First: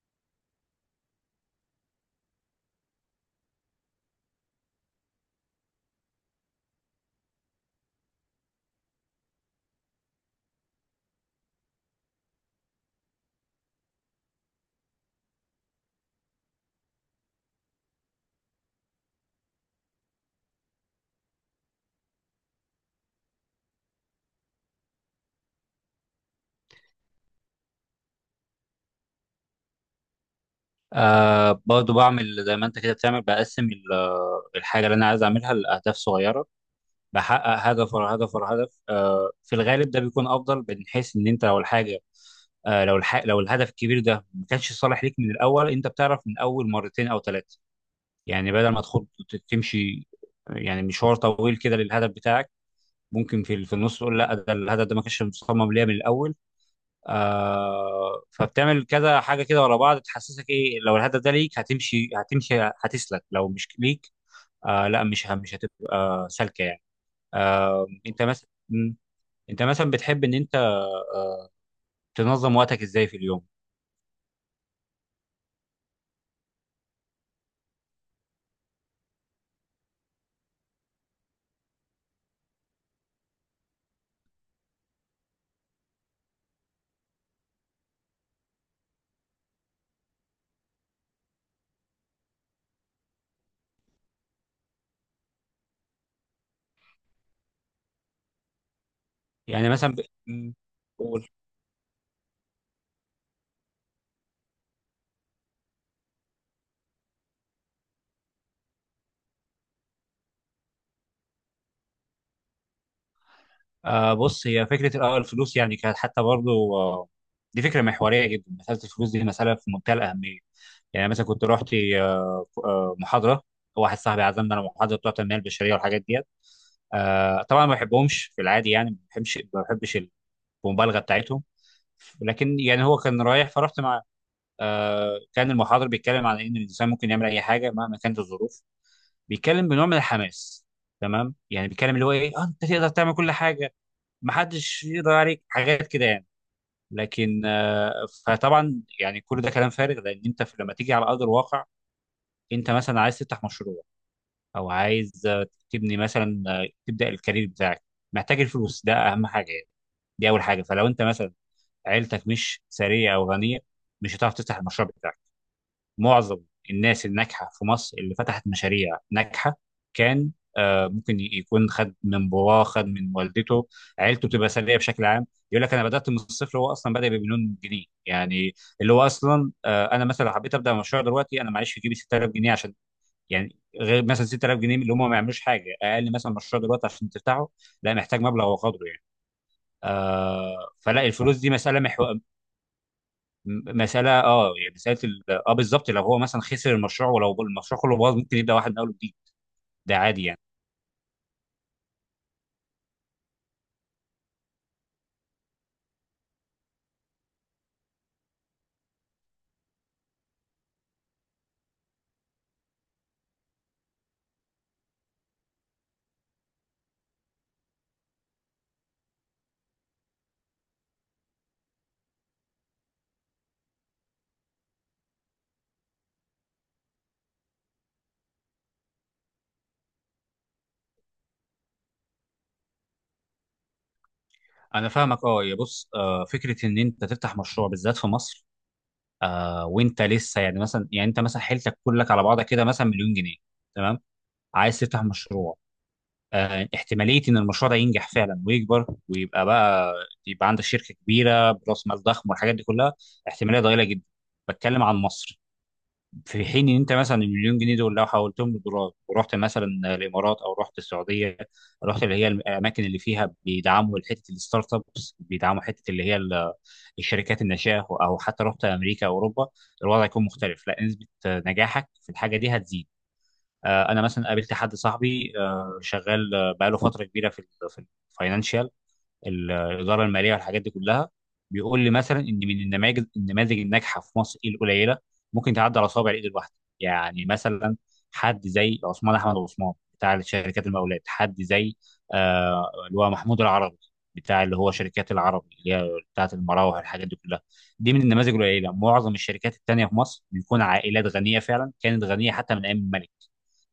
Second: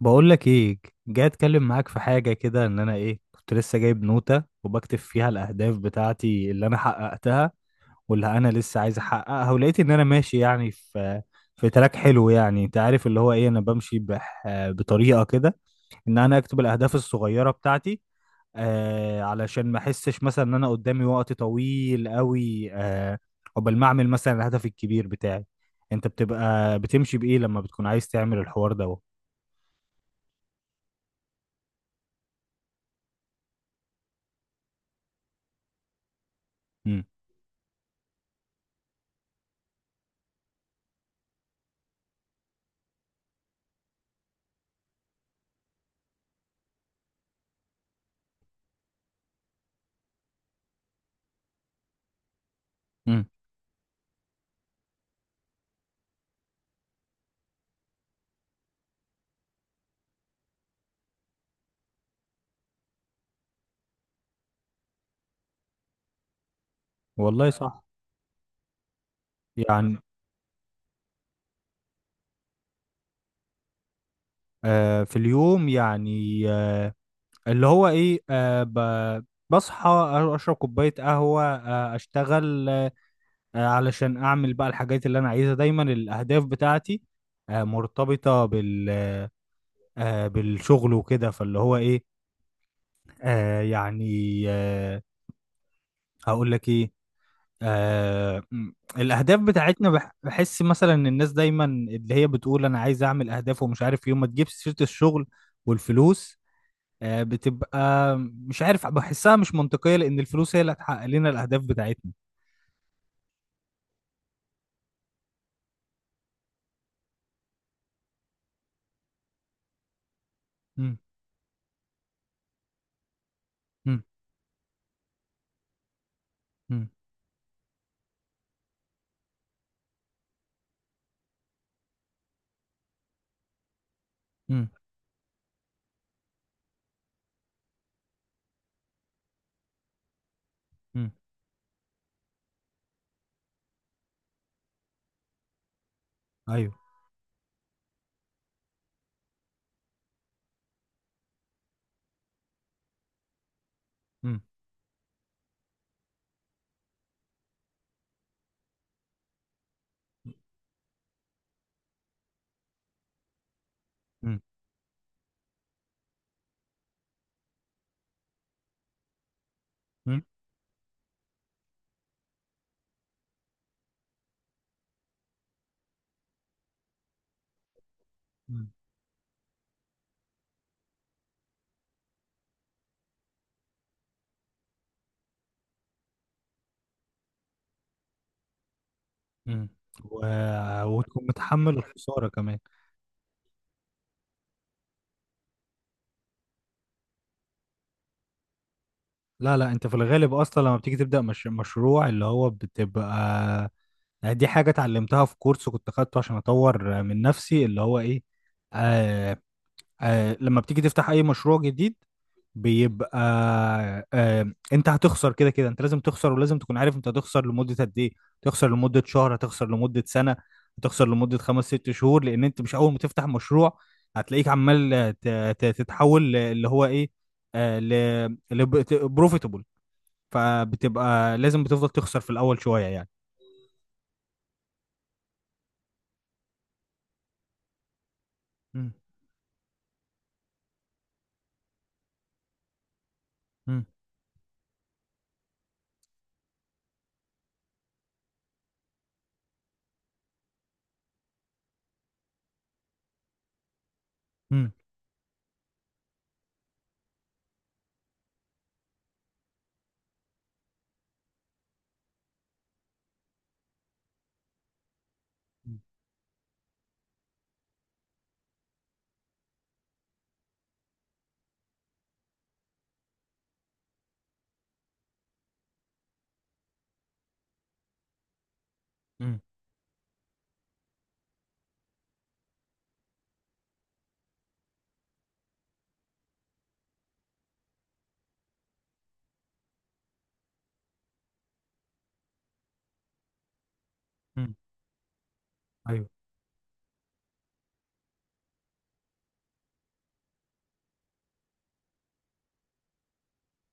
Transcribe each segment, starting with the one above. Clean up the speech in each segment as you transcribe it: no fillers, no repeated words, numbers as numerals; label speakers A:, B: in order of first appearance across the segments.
A: بقول لك ايه؟ جاي اتكلم معاك في حاجه كده، ان انا كنت لسه جايب نوته وبكتب فيها الاهداف بتاعتي اللي انا حققتها واللي انا لسه عايز احققها، ولقيت ان انا ماشي يعني في تراك حلو، يعني انت عارف اللي هو ايه، انا بمشي بطريقه كده، ان انا اكتب الاهداف الصغيره بتاعتي، علشان ما احسش مثلا ان انا قدامي وقت طويل قوي، قبل ما اعمل مثلا الهدف الكبير بتاعي. انت بتبقى بتمشي بايه لما بتكون عايز تعمل الحوار ده؟
B: برضو بعمل زي ما انت كده بتعمل، بقسم الحاجة اللي انا عايز اعملها لأهداف صغيرة. بحقق هدف ورا هدف ورا هدف، في الغالب ده بيكون افضل، من حيث ان انت لو الحاجة آه لو الح... لو الهدف الكبير ده ما كانش صالح ليك من الاول. انت بتعرف من اول مرتين او ثلاثة، يعني بدل ما تمشي يعني مشوار طويل كده للهدف بتاعك،
A: مم.
B: ممكن في النص تقول لا، ده الهدف ده ما كانش مصمم ليا من الاول. فبتعمل كذا حاجه كده ورا بعض تحسسك ايه. لو الهدف ده ليك هتمشي، هتسلك. لو مش ليك، لا، مش هتبقى سالكه يعني.
A: والله صح.
B: آه، انت مثلا مم. انت مثلا
A: يعني
B: بتحب ان انت تنظم وقتك ازاي في اليوم؟
A: في اليوم، يعني اللي هو ايه، بصحى، اشرب كوبايه قهوه، اشتغل، علشان اعمل بقى الحاجات اللي انا عايزها. دايما الاهداف بتاعتي مرتبطه بالشغل وكده، فاللي هو ايه، آه يعني آه هقول لك ايه، آه م- الاهداف
B: يعني
A: بتاعتنا،
B: مثلا ب... مم.
A: بحس مثلا ان
B: قول.
A: الناس دايما اللي هي بتقول انا عايز اعمل اهداف ومش عارف، يوم ما تجيب سيره الشغل والفلوس، بتبقى مش عارف، بحسها مش منطقية، لأن الفلوس هي اللي هتحقق لنا الأهداف بتاعتنا.
B: بص، هي فكره. الأول الفلوس يعني كانت حتى برضو، دي فكره محوريه جدا، مساله الفلوس دي مساله في منتهى الاهميه.
A: مم،
B: يعني مثلا كنت رحت محاضره، واحد
A: مم،
B: صاحبي عزمنا على محاضره بتوع التنميه البشريه والحاجات دي.
A: مم،
B: طبعا ما بحبهمش في العادي، يعني ما بحبش المبالغه بتاعتهم، لكن يعني هو كان رايح فرحت معاه.
A: مم،
B: كان المحاضر بيتكلم عن ان الانسان ممكن يعمل اي حاجه مهما كانت الظروف، بيتكلم بنوع من الحماس.
A: مم،
B: تمام، يعني بيتكلم اللي هو ايه، انت تقدر تعمل كل حاجه، ما حدش يقدر عليك، حاجات كده يعني.
A: أيوه،
B: لكن فطبعا يعني كل ده كلام فارغ، لان انت لما تيجي على ارض الواقع، انت مثلا عايز تفتح مشروع،
A: مم،
B: او عايز تبني مثلا، تبدا الكارير بتاعك، محتاج الفلوس، ده اهم حاجه يعني. دي اول حاجه. فلو انت مثلا عيلتك مش ثريه او غنيه، مش هتعرف
A: مم،
B: تفتح المشروع بتاعك. معظم الناس الناجحه في مصر اللي فتحت مشاريع ناجحه،
A: مم،
B: كان ممكن يكون خد من باباه، خد من والدته، عيلته بتبقى ثريه بشكل عام. يقول لك انا بدات من الصفر، هو اصلا بدا بمليون جنيه يعني.
A: مم،
B: اللي هو اصلا، انا مثلا لو حبيت ابدا مشروع دلوقتي، انا معيش في جيبي 6000 جنيه عشان يعني، غير مثلا 6000 جنيه اللي هم ما يعملوش حاجه. اقل مثلا مشروع دلوقتي عشان تفتحه، لا، محتاج مبلغ وقدره.
A: مم. و...
B: فلا،
A: وتكون
B: الفلوس دي
A: متحمل
B: مساله
A: الخسارة كمان.
B: مساله، يعني مساله ال... اه بالظبط. لو هو مثلا خسر المشروع، ولو المشروع كله باظ، ممكن يبدا واحد من اول وجديد.
A: لا لا، أنت في
B: ده عادي
A: الغالب
B: يعني.
A: أصلا لما بتيجي تبدأ مش... مشروع، اللي هو بتبقى يعني، دي حاجة اتعلمتها في كورس كنت خدته عشان أطور من نفسي، اللي هو إيه، آه، لما بتيجي تفتح اي مشروع جديد بيبقى انت هتخسر كده كده. انت لازم تخسر، ولازم تكون عارف انت هتخسر لمدة قد ايه. تخسر لمدة شهر، هتخسر لمدة سنة، هتخسر لمدة 5 6 شهور، لان انت مش اول ما تفتح مشروع هتلاقيك عمال تتحول اللي هو ايه، آه ل بروفيتبل. فبتبقى لازم بتفضل تخسر في الاول شوية يعني.
B: انا فاهمك اه. يا بص، فكره ان انت تفتح مشروع بالذات في مصر
A: مم،
B: وانت لسه، يعني مثلا، يعني انت مثلا حيلتك كلك على بعضها كده مثلا مليون جنيه،
A: مم،
B: تمام، عايز تفتح مشروع. احتماليه ان المشروع ده ينجح فعلا ويكبر ويبقى بقى، يبقى عندك شركه كبيره براس مال ضخم والحاجات دي كلها، احتماليه ضئيله جدا.
A: مم،
B: بتكلم عن مصر. في حين ان انت مثلا المليون جنيه دول لو حولتهم لدولار، ورحت مثلا الامارات، او رحت السعوديه، رحت اللي هي الاماكن اللي فيها بيدعموا حته الستارت ابس، بيدعموا حته اللي هي الشركات الناشئه، او حتى رحت امريكا او اوروبا، الوضع يكون مختلف. لا، نسبه نجاحك في الحاجه دي هتزيد. انا مثلا قابلت حد صاحبي، شغال بقاله فتره كبيره في في الفاينانشال،
A: مم،
B: الاداره الماليه والحاجات دي كلها. بيقول لي مثلا ان من النماذج الناجحه في مصر ايه؟ القليله، ممكن تعدي على صوابع الايد الواحده. يعني مثلا حد زي عثمان احمد عثمان بتاع شركات المقاولات، حد زي اللي هو محمود العربي، بتاع
A: مم.
B: اللي هو شركات العربي اللي هي
A: ايوه.
B: بتاعت المراوح والحاجات دي كلها. دي من النماذج القليله. معظم الشركات التانيه في مصر بيكون عائلات غنيه، فعلا كانت غنيه حتى من ايام الملك،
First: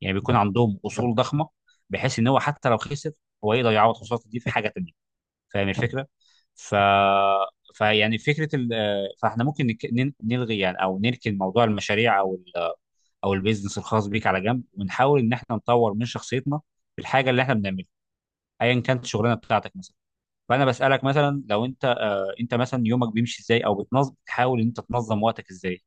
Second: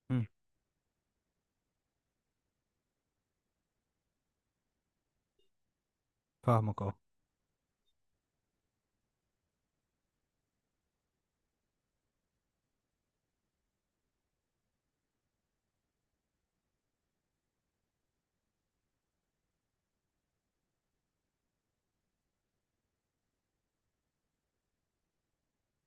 B: يعني
A: مم،
B: بيكون عندهم اصول ضخمه، بحيث ان هو حتى لو خسر، هو يقدر يعوض خسارته دي في حاجه تانيه. فاهم الفكره؟ ف
A: فاهمك اه.
B: فيعني فكره ال... آه، فاحنا ممكن نلغي يعني، او نركن موضوع المشاريع، او ال... آه، او البيزنس الخاص بيك على جنب، ونحاول ان احنا نطور من شخصيتنا في الحاجه اللي احنا بنعملها، ايا كانت الشغلانه بتاعتك مثلا. فانا بسالك مثلا، لو انت، انت مثلا يومك بيمشي ازاي، او بتنظم، بتحاول ان انت تنظم وقتك ازاي؟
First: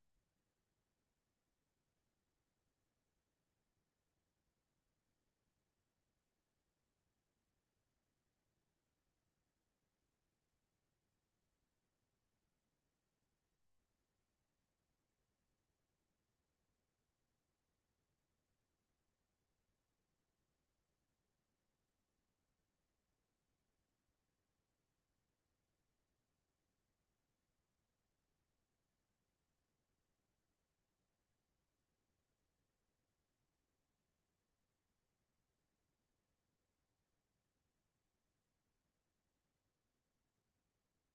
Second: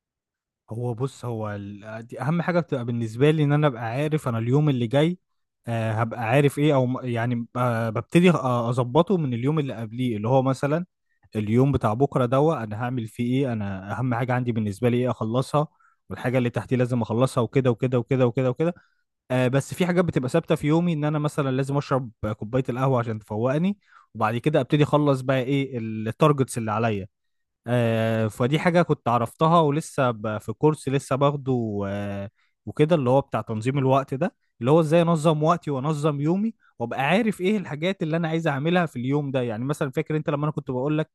A: هو بص، هو ال... آه، دي اهم حاجه، بتبقى بالنسبه لي ان انا ابقى عارف انا اليوم اللي جاي هبقى عارف ايه، او ببتدي اظبطه من اليوم اللي قبليه، اللي هو مثلا اليوم بتاع بكره دوا انا هعمل فيه ايه، انا اهم حاجه عندي بالنسبه لي ايه اخلصها، والحاجه اللي تحتي لازم اخلصها، وكده وكده وكده وكده وكده. بس في حاجات بتبقى ثابته في يومي، ان انا مثلا لازم اشرب كوبايه القهوه عشان تفوقني، وبعد كده ابتدي اخلص بقى ايه التارجتس اللي عليا. فدي حاجة كنت عرفتها ولسه في كورس لسه باخده، وكده، اللي هو بتاع تنظيم الوقت ده، اللي هو ازاي انظم وقتي وانظم يومي وابقى عارف ايه الحاجات اللي انا عايز اعملها في اليوم ده. يعني مثلا فاكر انت لما انا كنت بقول لك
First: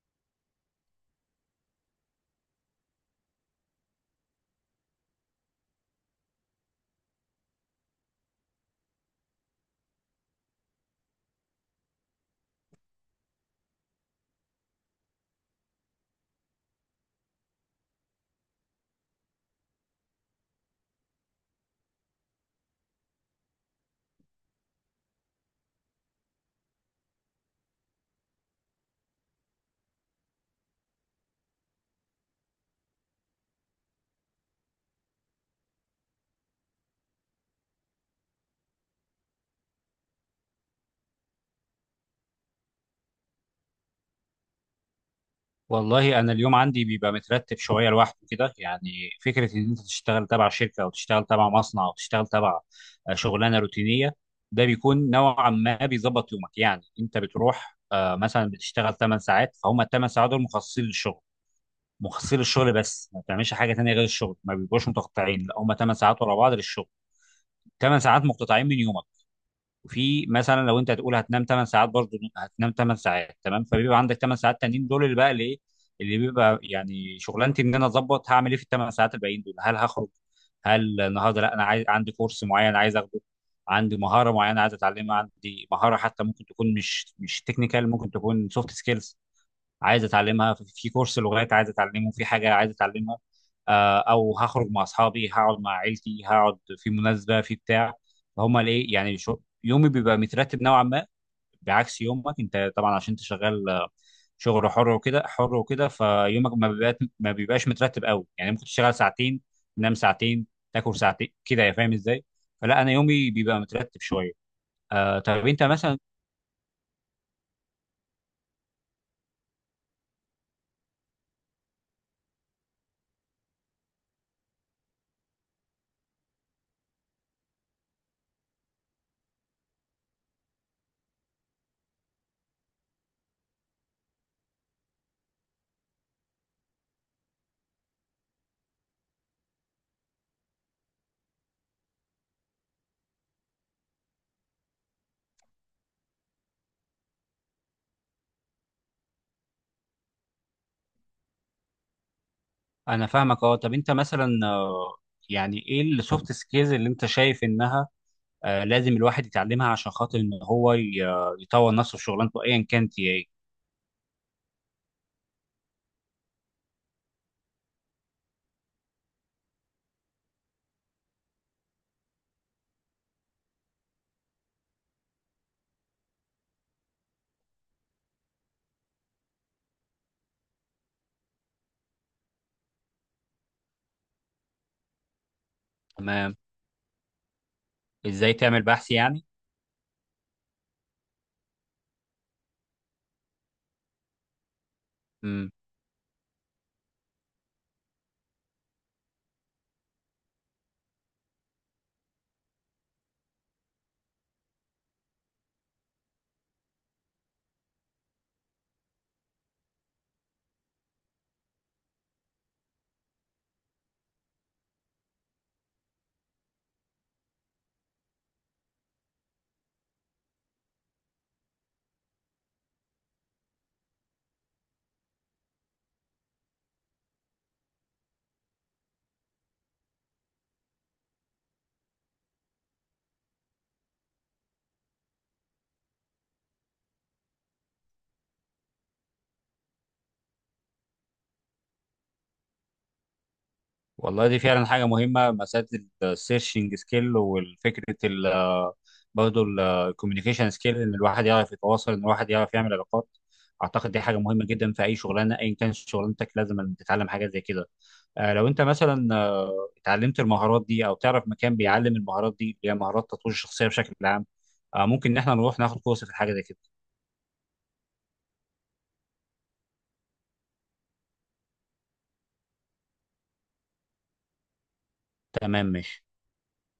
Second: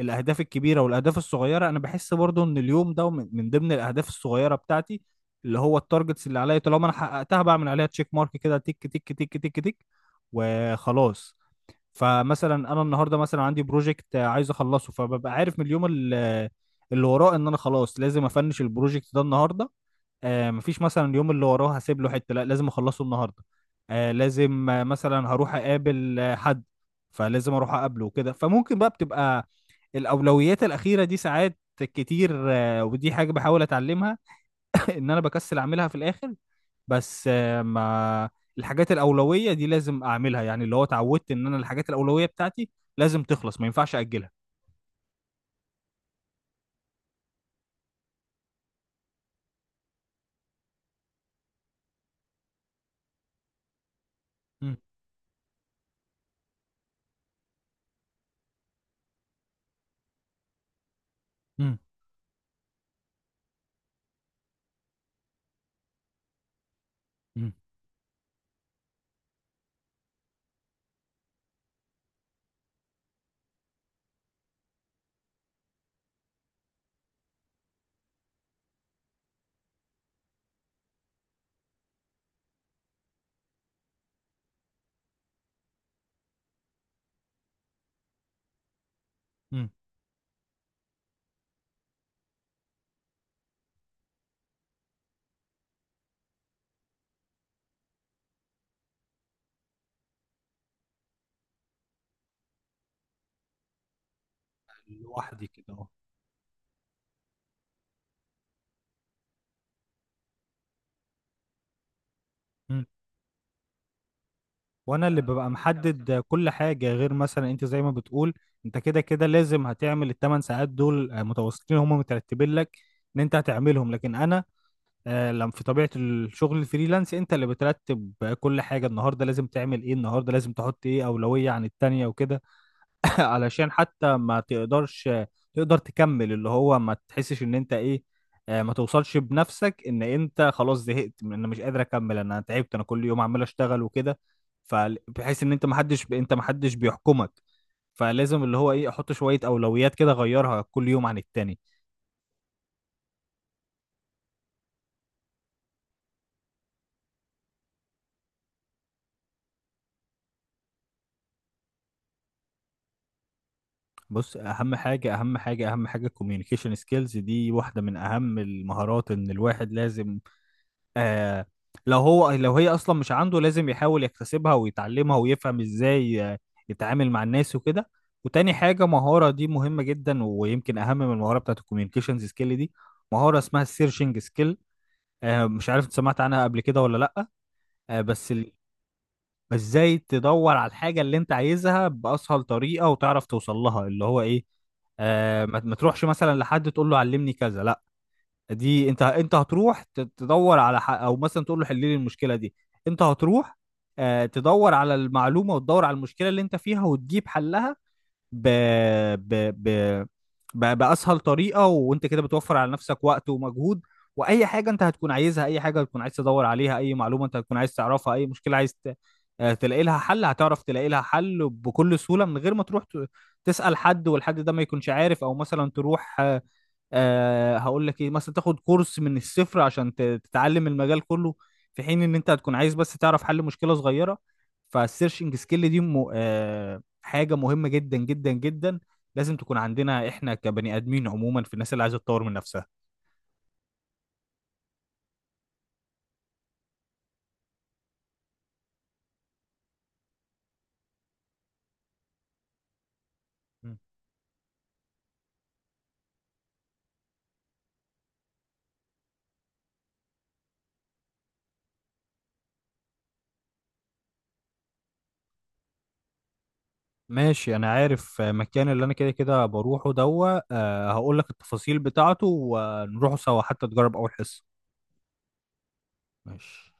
A: الاهداف الكبيرة والاهداف الصغيرة؟ انا بحس برضو ان اليوم ده من ضمن الاهداف الصغيرة بتاعتي، اللي هو التارجتس اللي عليا طالما انا حققتها بعمل عليها تشيك مارك كده، تك تك تك تك تك، وخلاص. فمثلا انا النهارده مثلا عندي بروجكت عايز اخلصه، فببقى عارف من اللي وراه ان انا خلاص لازم افنش البروجكت ده النهارده. مفيش مثلا اليوم اللي وراه هسيب له حته، لا لازم اخلصه النهارده. آه لازم آه، مثلا هروح اقابل حد، فلازم اروح اقابله وكده. فممكن بقى بتبقى الاولويات الاخيره دي ساعات كتير، ودي حاجه بحاول اتعلمها. ان انا بكسل اعملها في الاخر، بس آه، ما الحاجات الأولوية دي لازم أعملها، يعني اللي هو اتعودت إن أنا الحاجات الأولوية بتاعتي لازم تخلص، ما ينفعش أجلها.
B: والله انا اليوم عندي بيبقى مترتب شويه لوحده كده. يعني فكره ان انت تشتغل تبع شركه، او تشتغل تبع مصنع، او تشتغل تبع شغلانه روتينيه، ده
A: مم.
B: بيكون نوعا ما بيظبط يومك. يعني انت بتروح، مثلا بتشتغل 8 ساعات، فهم ال 8 ساعات دول مخصصين للشغل،
A: مم.
B: بس ما بتعملش حاجه تانيه غير الشغل. ما بيبقوش متقطعين، لا، هم 8 ساعات ورا بعض للشغل،
A: مم.
B: 8 ساعات مقتطعين من يومك. وفي مثلا لو انت هتقول هتنام 8 ساعات، برضه هتنام 8 ساعات، تمام. فبيبقى عندك 8 ساعات تانيين دول، اللي بقى الايه اللي بيبقى يعني شغلانتي، ان انا اظبط هعمل ايه في ال 8 ساعات الباقيين دول. هل هخرج؟ هل النهارده، لا، انا عايز، عندي كورس معين عايز اخده، عندي مهاره معينه عايز اتعلمها، عندي مهاره حتى ممكن تكون مش تكنيكال، ممكن تكون سوفت سكيلز
A: مم.
B: عايز اتعلمها، في كورس لغات عايز اتعلمه، في حاجه عايز اتعلمها، او هخرج مع اصحابي، هقعد مع عيلتي، هقعد في مناسبه في بتاع. فهم ليه، يعني شو يومي بيبقى مترتب نوعا ما، بعكس يومك انت طبعا. عشان انت شغال شغل حر وكده،
A: لوحدي كده أهو.
B: فيومك ما بيبقاش مترتب قوي يعني، ممكن تشتغل ساعتين، تنام ساعتين، تاكل ساعتين كده، يا فاهم ازاي؟ فلا،
A: مم.
B: انا يومي بيبقى مترتب شويه.
A: وانا
B: آه
A: اللي
B: طب
A: ببقى
B: انت مثلا
A: محدد كل حاجه، غير مثلا انت زي ما بتقول، انت كده كده لازم هتعمل الـ 8 ساعات دول متواصلين، هم مترتبين لك ان انت هتعملهم، لكن انا لما في طبيعه الشغل الفريلانس انت اللي بترتب كل حاجه. النهارده لازم تعمل ايه، النهارده لازم تحط ايه اولويه عن التانيه وكده، علشان حتى ما تقدرش تقدر تكمل، اللي هو ما تحسش ان انت ايه، ما توصلش بنفسك ان انت خلاص زهقت، من انا مش قادر اكمل، انا تعبت، انا كل يوم عمال اشتغل وكده. فبحيث ان انت، ما حدش بيحكمك، فلازم اللي هو ايه، احط شوية اولويات كده اغيرها كل يوم عن التاني.
B: انا فاهمك اه. طب انت مثلا، يعني ايه السوفت سكيلز اللي انت شايف انها لازم الواحد يتعلمها، عشان خاطر ان هو يطور نفسه في شغلانته ايا كانت هي ايه؟
A: بص، اهم حاجة اهم حاجة اهم حاجة الكوميونيكيشن سكيلز، دي واحدة من اهم المهارات ان الواحد لازم آه لو هو، لو هي اصلا مش عنده، لازم يحاول يكتسبها ويتعلمها ويفهم ازاي يتعامل مع الناس وكده. وتاني حاجة، مهارة دي مهمة جدا، ويمكن اهم من المهارة بتاعت الكوميونيكيشنز سكيل دي، مهارة اسمها السيرشنج سكيل. مش عارف انت سمعت
B: تمام،
A: عنها قبل كده ولا لا؟ آه بس
B: ازاي
A: ال...
B: تعمل بحث يعني؟
A: بس ازاي تدور على الحاجة اللي انت عايزها باسهل طريقة، وتعرف توصل لها، اللي هو ايه، آه
B: امم.
A: ما ما تروحش مثلا لحد تقول له علمني كذا، لا، دي انت، تدور على او مثلا تقول له حل لي المشكله دي، انت هتروح تدور على المعلومه، وتدور على المشكله اللي انت فيها وتجيب حلها ب... ب... ب... بأسهل طريقة. وانت كده بتوفر على نفسك وقت ومجهود، واي حاجة انت هتكون عايزها، اي حاجة هتكون عايز تدور عليها، اي معلومة انت هتكون عايز تعرفها، اي مشكلة عايز ت... آه، تلاقي لها حل، هتعرف تلاقي لها حل بكل سهولة، من غير ما تروح تسأل حد والحد ده ما يكونش عارف، او مثلا تروح هقول لك ايه، مثلا تاخد كورس من الصفر عشان تتعلم المجال كله، في حين ان انت هتكون عايز بس تعرف حل مشكلة صغيرة. فالسيرشنج سكيل دي حاجه مهمه جدا جدا جدا، لازم تكون عندنا احنا كبني ادمين عموما، في الناس اللي عايزه تطور من نفسها.
B: والله دي فعلا حاجه مهمه، مساله السيرشنج سكيل، والفكره ال آه، برضه الكوميونيكيشن سكيل، ان الواحد يعرف يتواصل، ان الواحد يعرف يعمل علاقات.
A: مم.
B: اعتقد دي حاجه مهمه جدا في اي شغلانه، ايا كانت شغلانتك لازم تتعلم حاجه زي كده. لو انت مثلا اتعلمت المهارات دي، او تعرف مكان بيعلم المهارات دي اللي هي مهارات تطوير الشخصيه بشكل عام، ممكن ان احنا نروح ناخد كورس في الحاجه زي كده.
A: ماشي، انا عارف مكان اللي انا كده كده بروحه دوا، هقول لك التفاصيل بتاعته ونروحوا سوا حتى تجرب اول حصه.
B: تمام، ماشي.
A: ماشي.